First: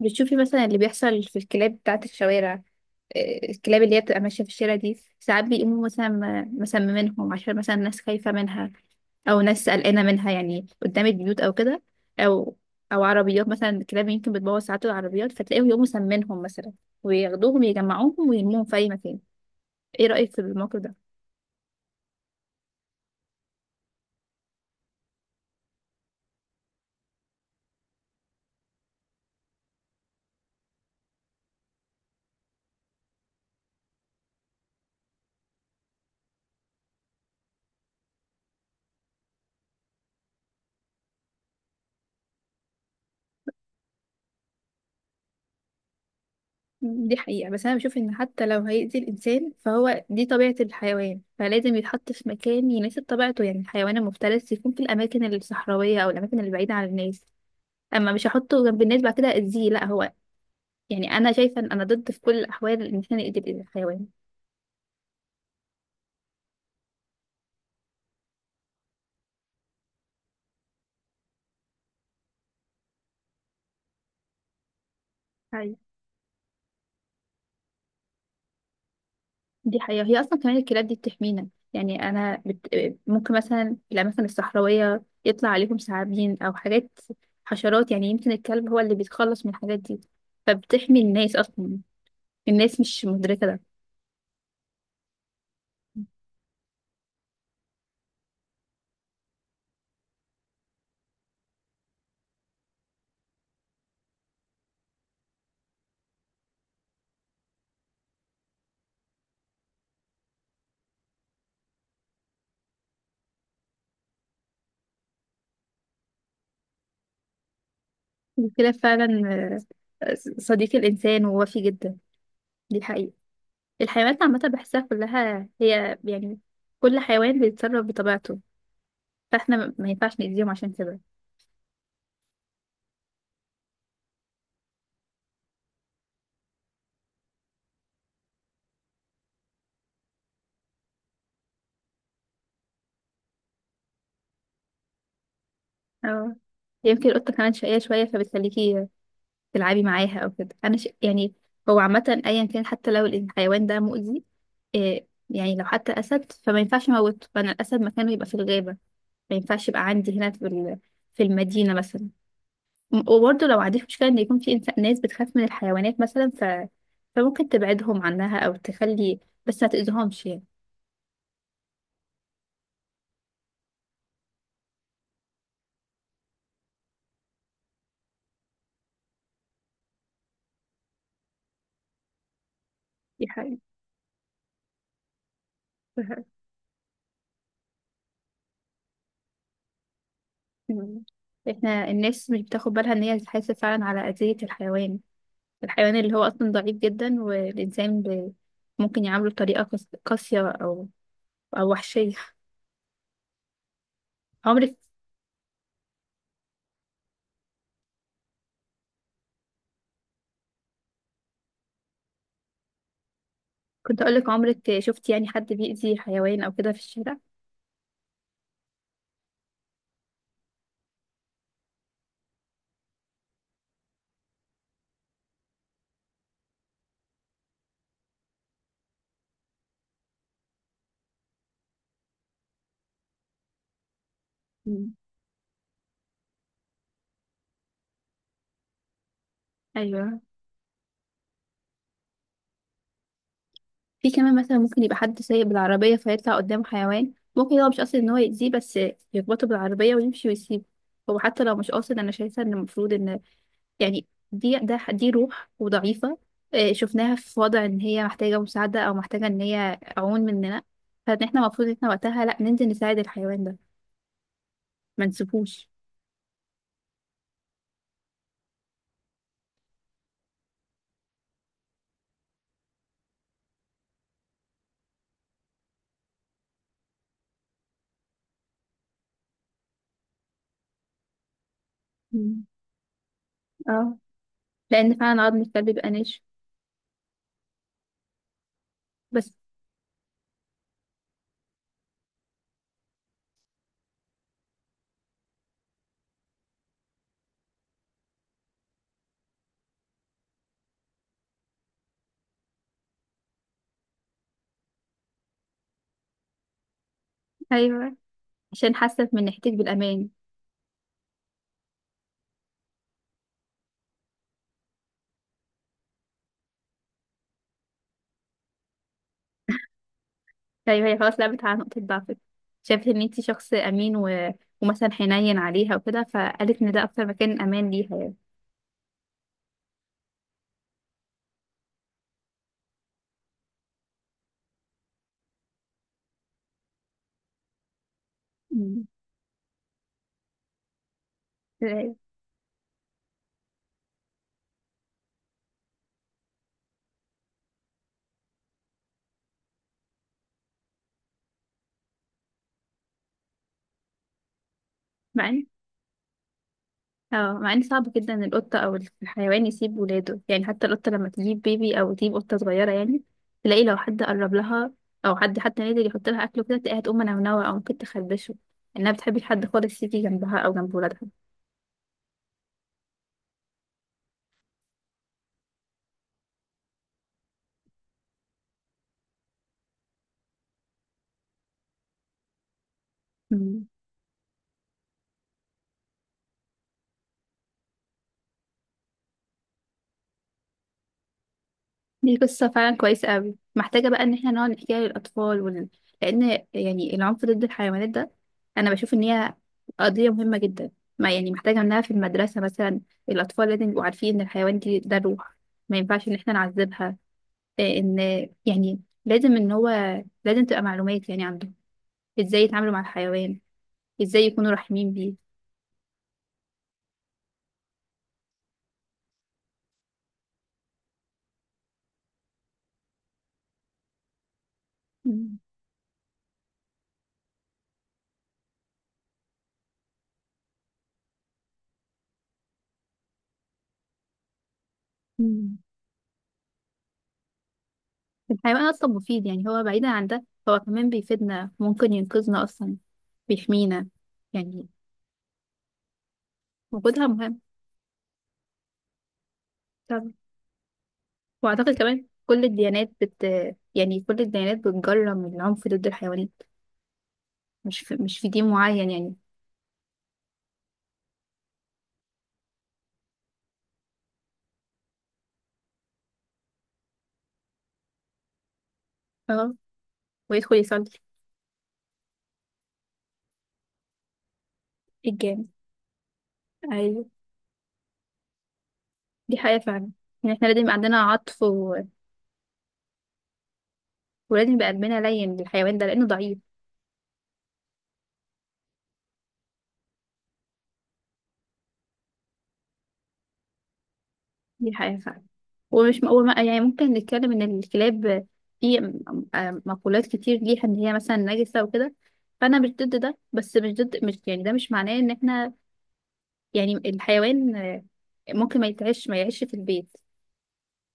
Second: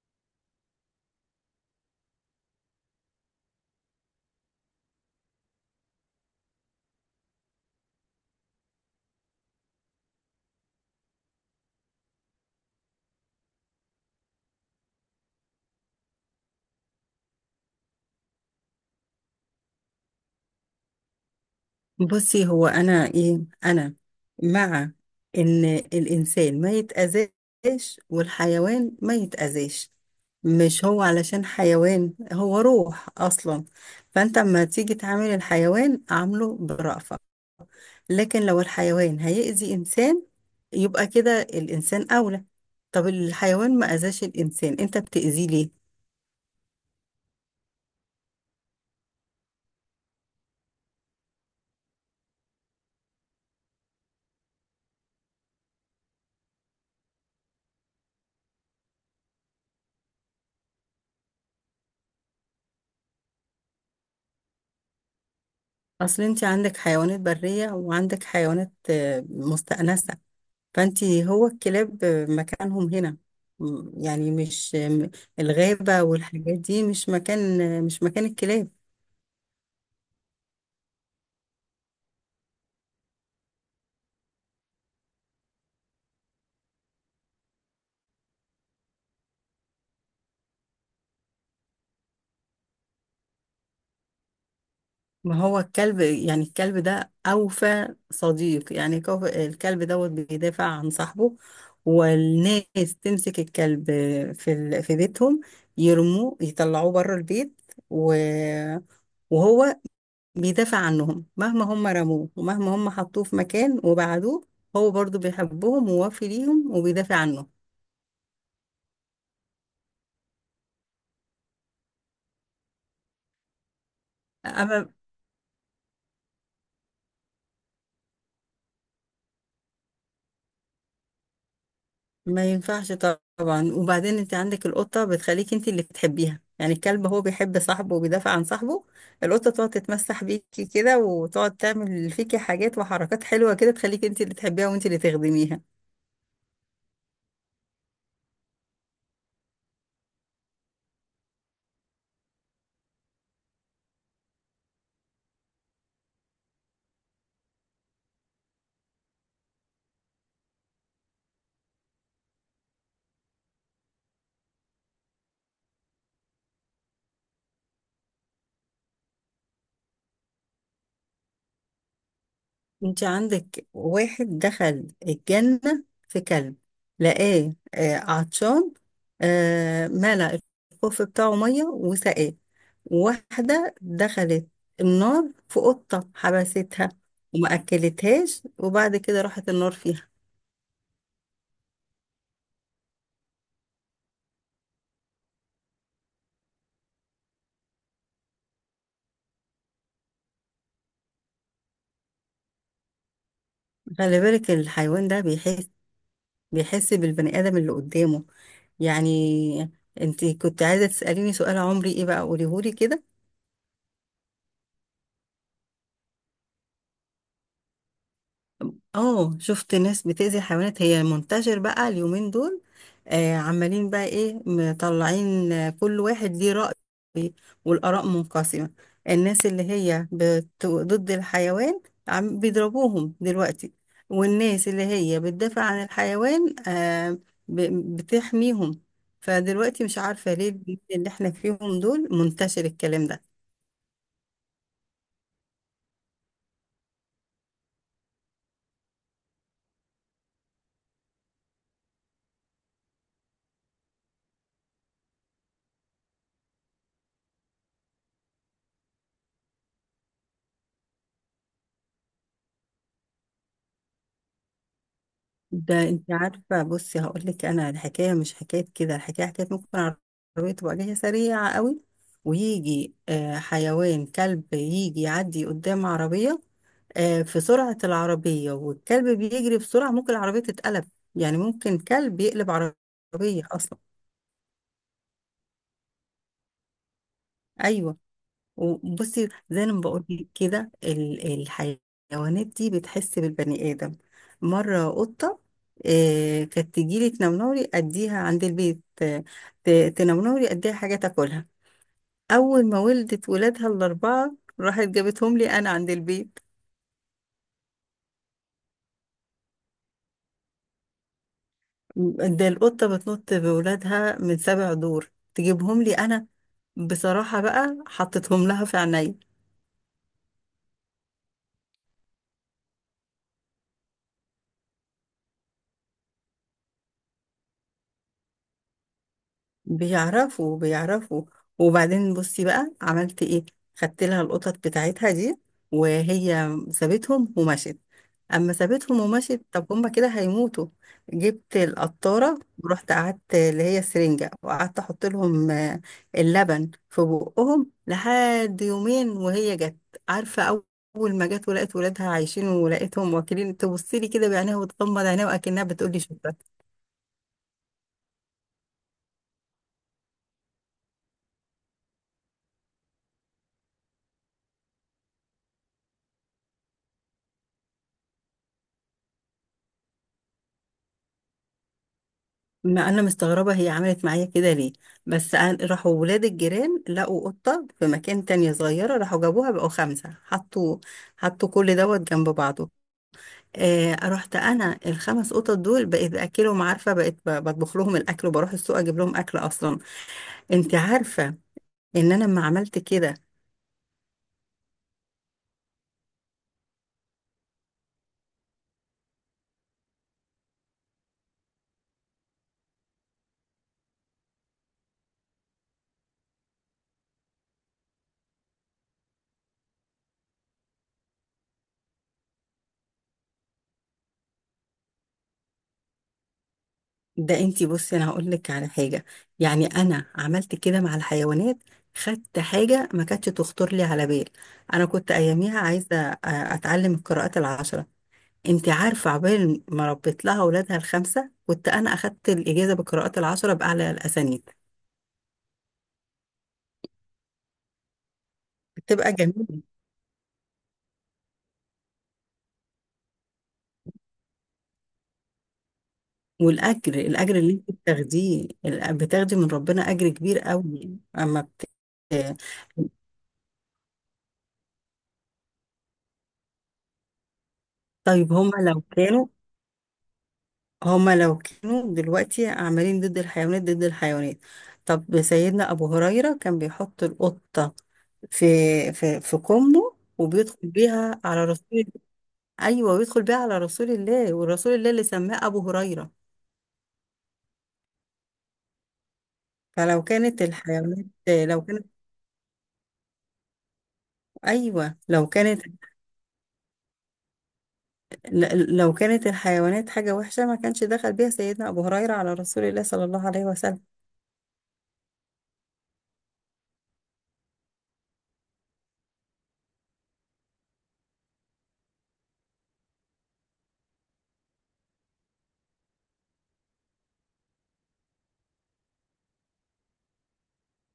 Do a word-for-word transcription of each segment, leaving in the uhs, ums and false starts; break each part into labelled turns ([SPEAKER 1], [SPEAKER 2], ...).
[SPEAKER 1] بتشوفي مثلا اللي بيحصل في الكلاب بتاعة الشوارع. آه، الكلاب اللي هي بتبقى ماشية في الشارع دي ساعات بيقوموا مثلا م- مسممينهم عشان مثلا ناس خايفة منها أو ناس قلقانة منها يعني قدام البيوت أو كده أو أو عربيات، مثلا الكلاب يمكن بتبوظ ساعات العربيات فتلاقيهم يقوموا مسمينهم مثلا وياخدوهم يجمعوهم ويرموهم في أي مكان. إيه رأيك في الموقف ده؟
[SPEAKER 2] بصي، هو انا ايه انا مع ان الانسان ما يتاذاش والحيوان ما يتاذاش. مش هو علشان حيوان، هو روح اصلا. فانت اما تيجي تعامل الحيوان عامله برأفة، لكن لو الحيوان هيأذي انسان يبقى كده الانسان اولى. طب الحيوان ما اذاش الانسان، انت بتأذيه ليه؟
[SPEAKER 1] دي حقيقة، بس أنا بشوف إن حتى لو هيأذي الإنسان فهو دي طبيعة الحيوان، فلازم يتحط في مكان يناسب طبيعته، يعني الحيوان المفترس يكون في الأماكن الصحراوية أو الأماكن اللي بعيدة عن الناس. أما مش هحطه جنب الناس بعد كده أذيه لأ هو، يعني أنا شايفة إن أنا ضد في كل الأحوال إن إحنا نأذي الحيوان.
[SPEAKER 2] اصل انت عندك حيوانات برية وعندك حيوانات آه، مستأنسة. فانت هو الكلاب مكانهم هنا. م- يعني مش م-
[SPEAKER 1] أيوة،
[SPEAKER 2] الغابة والحاجات دي، مش مكان مش مكان الكلاب.
[SPEAKER 1] دي حقيقة، هي أصلا كمان الكلاب دي بتحمينا. يعني أنا بت... ممكن مثلا في الأماكن الصحراوية يطلع عليهم ثعابين أو حاجات، حشرات، يعني يمكن الكلب هو اللي بيتخلص من الحاجات دي، فبتحمي الناس اصلا. الناس مش مدركة ده.
[SPEAKER 2] ما هو الكلب، يعني الكلب ده أوفى صديق. يعني كوف- الكلب دوت بيدافع عن صاحبه، والناس تمسك الكلب في ال- في بيتهم، يرموه يطلعوه بره البيت. و- وهو بيدافع عنهم. مهما هم رموه ومهما هم حطوه في مكان وبعدوه، هو برضو بيحبهم ووافي ليهم وبيدافع عنهم.
[SPEAKER 1] الكلاب فعلا آه، صديق الإنسان ووفي جدا. دي حقيقة. الحيوانات عامة بحسها
[SPEAKER 2] أما
[SPEAKER 1] كلها هي يعني كل حيوان بيتصرف بطبيعته، فاحنا ما ما ينفعش نأذيهم عشان كده.
[SPEAKER 2] ما ينفعش. طبعا. وبعدين انت عندك القطة بتخليك انت اللي بتحبيها. يعني الكلب هو بيحب صاحبه وبيدافع عن صاحبه. القطة تقعد تتمسح بيكي كده وتقعد تعمل فيكي حاجات وحركات حلوة كده، تخليك انت اللي تحبيها وانت اللي تخدميها.
[SPEAKER 1] اه، يمكن القطة كمان شقية شوية فبتخليكي تلعبي معاها أو كده. أنا ش... يعني هو عامة أيا كان حتى لو الحيوان ده مؤذي، إيه يعني لو حتى أسد فما ينفعش أموته، فأنا الأسد مكانه يبقى في الغابة. ما ينفعش يبقى عندي هنا في ال- في المدينة مثلا. وبرضه لو عندك مشكلة إن يكون في إنسان ناس بتخاف من الحيوانات مثلا ف... فممكن تبعدهم عنها أو تخلي، بس ما تأذيهمش يعني.
[SPEAKER 2] انت عندك واحد دخل الجنة في كلب، لقاه آه، عطشان، آه، ملأ الخوف بتاعه مية وسقاه.
[SPEAKER 1] دي حقيقة.
[SPEAKER 2] واحدة دخلت النار في
[SPEAKER 1] دي
[SPEAKER 2] قطة
[SPEAKER 1] حقيقة.
[SPEAKER 2] حبستها، وما أكلتهاش، وبعد كده راحت النار فيها.
[SPEAKER 1] مم. إحنا الناس مش بتاخد بالها إن هي بتحاسب فعلا على أذية الحيوان، الحيوان اللي هو أصلا ضعيف جدا، والإنسان ب... ممكن يعامله بطريقة قاس- قاسية أو أو وحشية.
[SPEAKER 2] خلي بالك
[SPEAKER 1] عمرك،
[SPEAKER 2] الحيوان ده بيحس بيحس بالبني آدم اللي قدامه. يعني انت كنت عايزة تسأليني سؤال، عمري ايه بقى قوليهولي كده.
[SPEAKER 1] كنت أقولك عمرك شفتي يعني حد بيأذي حيوان أو كده في الشارع؟
[SPEAKER 2] اه، شفت ناس بتأذي الحيوانات، هي منتشر بقى اليومين دول. آه عمالين بقى ايه مطلعين، آه، كل واحد ليه رأي والآراء منقسمة. الناس اللي هي بت... ضد الحيوان عم بيضربوهم دلوقتي، والناس اللي
[SPEAKER 1] مم.
[SPEAKER 2] هي بتدافع عن الحيوان. آه ب... بتحميهم. فدلوقتي مش
[SPEAKER 1] أيوه،
[SPEAKER 2] عارفة ليه الجيل اللي احنا فيهم دول منتشر الكلام ده.
[SPEAKER 1] في كمان مثلا ممكن يبقى حد سايق بالعربية فيطلع قدامه حيوان، ممكن هو مش قاصد ان هو يأذيه بس يخبطه بالعربية ويمشي ويسيبه. هو حتى لو مش قاصد انا شايفة ان المفروض ان، يعني، دي ده دي روح وضعيفة آه، شفناها في وضع ان هي محتاجة مساعدة او محتاجة ان هي عون مننا، فان احنا المفروض ان احنا وقتها لا ننزل نساعد الحيوان ده، ما نسيبوش.
[SPEAKER 2] ده انت عارفه، بصي هقول لك، انا الحكايه مش حكايه كده. الحكايه حكايه ممكن العربيه تبقى جايه سريعه قوي، ويجي آه، حيوان كلب يجي يعدي قدام عربيه. آه، في سرعه العربيه والكلب بيجري بسرعه، ممكن العربيه تتقلب. يعني ممكن كلب
[SPEAKER 1] مم.
[SPEAKER 2] يقلب عربيه اصلا.
[SPEAKER 1] اه، لان فعلا عظم الكلب بيبقى ناشف.
[SPEAKER 2] ايوه. وبصي
[SPEAKER 1] بس
[SPEAKER 2] زي ما بقول لك كده، ال- الحيوانات دي بتحس بالبني آدم. مرة قطة آه، كانت تجيلي تنمنوري أديها عند البيت، آه، ت- تنمنوري أديها حاجة تاكلها. أول ما ولدت ولادها الأربعة راحت جابتهم لي أنا عند البيت.
[SPEAKER 1] ايوه، عشان حاسة من ناحيتك بالامان.
[SPEAKER 2] ده القطة بتنط بولادها من سبع دور تجيبهم لي أنا. بصراحة بقى حطيتهم لها في عينيا.
[SPEAKER 1] طيب هي خلاص لعبت على نقطة ضعفك، شافت ان انتي شخص امين و... ومثلا حنين عليها وكده، فقالت ان ده اكتر مكان امان ليها يعني.
[SPEAKER 2] بيعرفوا بيعرفوا. وبعدين بصي بقى عملت ايه؟ خدت لها القطط بتاعتها دي، وهي سابتهم ومشت. اما
[SPEAKER 1] مم.
[SPEAKER 2] سابتهم ومشت طب هما كده هيموتوا. جبت
[SPEAKER 1] إزاي؟
[SPEAKER 2] القطاره ورحت قعدت اللي هي السرنجه، وقعدت احط لهم آه، اللبن في بقهم لحد يومين وهي جت. عارفه، اول ما جت ولقت ولادها عايشين ولقيتهم واكلين، تبص لي كده بعينيها وتغمض عينيها
[SPEAKER 1] مع ان،
[SPEAKER 2] واكنها بتقول لي شكرا.
[SPEAKER 1] اه مع ان صعب جدا إن القطة او الحيوان يسيب ولاده، يعني حتى القطة لما تجيب بيبي او تجيب قطة صغيرة يعني تلاقي لو حد قرب لها او حد حتى نادر يحط لها اكل وكده تلاقيها تقوم منونوة او ممكن تخربشه، انها بتحبش حد خالص يجي جنبها او جنب ولادها.
[SPEAKER 2] ما انا مستغربه هي عملت معايا كده ليه. بس أنا- راحوا ولاد الجيران لقوا قطه في مكان تانية صغيره، راحوا جابوها بقوا خمسه، حطوا حطوا كل دوت جنب بعضه.
[SPEAKER 1] مم.
[SPEAKER 2] آه رحت انا الخمس قطط دول بقيت باكلهم. عارفه، بقيت ب- بطبخ لهم الاكل، وبروح السوق اجيب لهم اكل اصلا. انت عارفه ان
[SPEAKER 1] دي
[SPEAKER 2] انا لما
[SPEAKER 1] قصة فعلا
[SPEAKER 2] عملت
[SPEAKER 1] كويسة
[SPEAKER 2] كده.
[SPEAKER 1] قوي، محتاجة بقى ان احنا نقعد نحكيها للأطفال ون... لأن، يعني، العنف ضد الحيوانات ده أنا بشوف ان هي قضية مهمة جدا، ما يعني محتاجة انها في المدرسة مثلا الأطفال لازم يبقوا عارفين ان الحيوان دي ده روح، ما ينفعش ان احنا نعذبها. إيه ان، يعني لازم ان هو لازم تبقى معلومات يعني عنده ازاي يتعاملوا مع الحيوان، ازاي يكونوا رحيمين بيه.
[SPEAKER 2] ده انتي بصي، انا هقول لك على حاجه. يعني انا عملت كده مع الحيوانات، خدت حاجه ما كانتش تخطر لي على بال. انا كنت
[SPEAKER 1] مم.
[SPEAKER 2] اياميها عايزه أ- اتعلم القراءات العشره. انتي عارفه، عقبال ما ربيت لها اولادها الخمسه كنت انا اخدت الاجازه بالقراءات العشره باعلى الاسانيد.
[SPEAKER 1] مم. الحيوان أصلا
[SPEAKER 2] بتبقى
[SPEAKER 1] مفيد، يعني هو
[SPEAKER 2] جميله.
[SPEAKER 1] بعيدا عن ده هو كمان بيفيدنا، ممكن ينقذنا أصلا، بيحمينا يعني.
[SPEAKER 2] والاجر،
[SPEAKER 1] وجودها
[SPEAKER 2] الاجر
[SPEAKER 1] مهم
[SPEAKER 2] اللي انت بتاخديه ال- بتاخدي من ربنا اجر
[SPEAKER 1] طبعا.
[SPEAKER 2] كبير قوي، اما بت...
[SPEAKER 1] وأعتقد كمان كل الديانات بت يعني كل الديانات بتجرم العنف ضد الحيوانات، مش في... مش في
[SPEAKER 2] طيب
[SPEAKER 1] دين
[SPEAKER 2] هما لو
[SPEAKER 1] معين يعني.
[SPEAKER 2] كانوا هما لو كانوا دلوقتي عاملين ضد الحيوانات، ضد الحيوانات. طب سيدنا أبو هريرة كان بيحط القطة في في في
[SPEAKER 1] اه،
[SPEAKER 2] كمه
[SPEAKER 1] ويدخل
[SPEAKER 2] وبيدخل
[SPEAKER 1] يصلي
[SPEAKER 2] بيها على رسول. أيوة، ويدخل بيها على رسول الله، ورسول الله اللي سماه
[SPEAKER 1] الجامع.
[SPEAKER 2] أبو هريرة.
[SPEAKER 1] أيوة، دي حقيقة فعلا،
[SPEAKER 2] فلو
[SPEAKER 1] يعني
[SPEAKER 2] كانت
[SPEAKER 1] احنا لازم يبقى عندنا
[SPEAKER 2] الحيوانات،
[SPEAKER 1] عطف
[SPEAKER 2] لو
[SPEAKER 1] و...
[SPEAKER 2] كانت
[SPEAKER 1] ولازم يبقى
[SPEAKER 2] أيوة،
[SPEAKER 1] قلبنا
[SPEAKER 2] لو
[SPEAKER 1] لين
[SPEAKER 2] كانت
[SPEAKER 1] للحيوان ده لأنه ضعيف.
[SPEAKER 2] ل- لو كانت الحيوانات حاجة وحشة ما كانش دخل بيها سيدنا أبو هريرة على رسول الله صلى الله عليه وسلم.
[SPEAKER 1] دي حقيقة فعلا. ومش م... وما... يعني ممكن نتكلم إن الكلاب في م- م- مقولات كتير ليها إن هي مثلا نجسة وكده، فأنا مش ضد ده، بس مش ضد مش يعني ده مش معناه إن احنا، يعني، الحيوان آه، ممكن ما يتعيش ما يعيش في البيت،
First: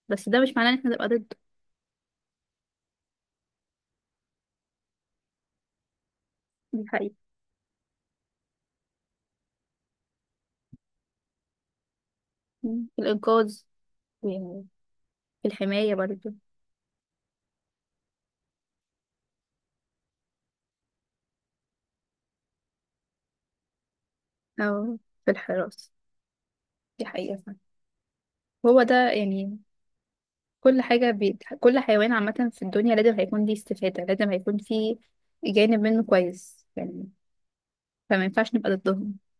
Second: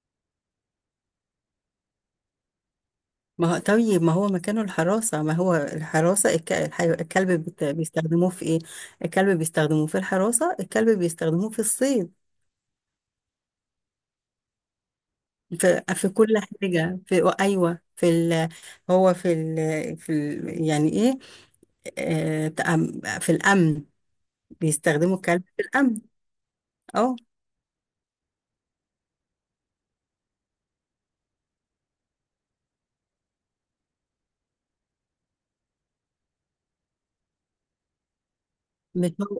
[SPEAKER 1] بس ده مش معناه ان احنا نبقى ضده.
[SPEAKER 2] ما هو طيب، ما هو مكانه الحراسة، ما هو الحراسة الك...
[SPEAKER 1] دي
[SPEAKER 2] الحي...
[SPEAKER 1] حقيقة.
[SPEAKER 2] الكلب بت... بيستخدموه في ايه؟ الكلب بيستخدموه في الحراسة، الكلب بيستخدموه في الصيد.
[SPEAKER 1] مم. في الإنقاذ يعني، في
[SPEAKER 2] في,
[SPEAKER 1] الحماية
[SPEAKER 2] في كل
[SPEAKER 1] برضه.
[SPEAKER 2] حاجة. في ايوه. في ال... هو في ال... في ال... يعني ايه، آه... تأم... في الأمن.
[SPEAKER 1] أو
[SPEAKER 2] بيستخدموا
[SPEAKER 1] في
[SPEAKER 2] الكلب في
[SPEAKER 1] الحراسة.
[SPEAKER 2] الأمن.
[SPEAKER 1] دي
[SPEAKER 2] اه.
[SPEAKER 1] حقيقة فعلا. هو ده يعني كل حاجة بي... كل حيوان عامة في الدنيا لازم هيكون ليه استفادة، لازم هيكون فيه جانب منه كويس يعني، فما ينفعش نبقى
[SPEAKER 2] مش
[SPEAKER 1] ضدهم.
[SPEAKER 2] هو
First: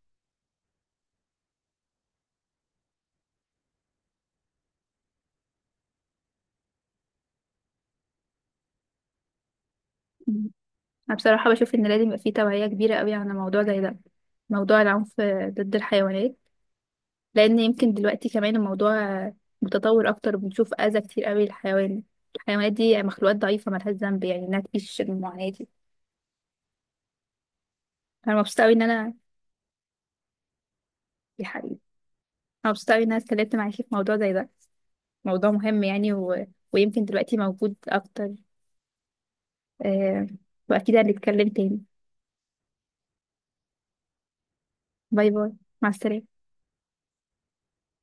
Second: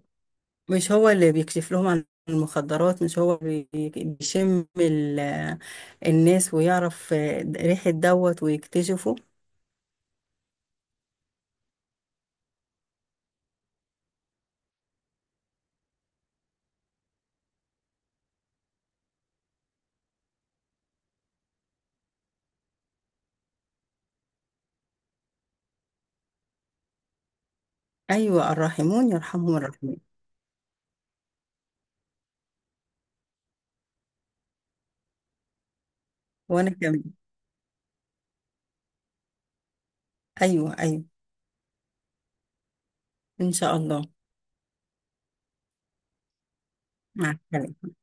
[SPEAKER 2] مش هو اللي بيكشف لهم عن المخدرات، مش هو بي- بيشم ال... الناس ويعرف آه، ريحة دوت ويكتشفه.
[SPEAKER 1] مم. أنا بصراحة بشوف إن لازم يبقى فيه توعية كبيرة قوي عن موضوع زي ده، موضوع العنف ضد الحيوانات، لان يمكن دلوقتي كمان الموضوع متطور اكتر وبنشوف اذى كتير قوي للحيوان. الحيوانات دي مخلوقات ضعيفه ملهاش ذنب يعني انها تعيش المعاناه دي. انا
[SPEAKER 2] أيوة،
[SPEAKER 1] مبسوطه قوي ان
[SPEAKER 2] الراحمون
[SPEAKER 1] انا
[SPEAKER 2] يرحمهم الراحمين.
[SPEAKER 1] يا حبيبي، انا مبسوطه قوي ان انا اتكلمت معاكي في موضوع زي ده، موضوع مهم يعني و...
[SPEAKER 2] وأنا كمان.
[SPEAKER 1] ويمكن دلوقتي موجود اكتر آه...
[SPEAKER 2] أيوة،
[SPEAKER 1] واكيد
[SPEAKER 2] أيوة.
[SPEAKER 1] هنتكلم تاني.
[SPEAKER 2] إن شاء الله.
[SPEAKER 1] باي باي، مع السلامه.
[SPEAKER 2] مع السلامة.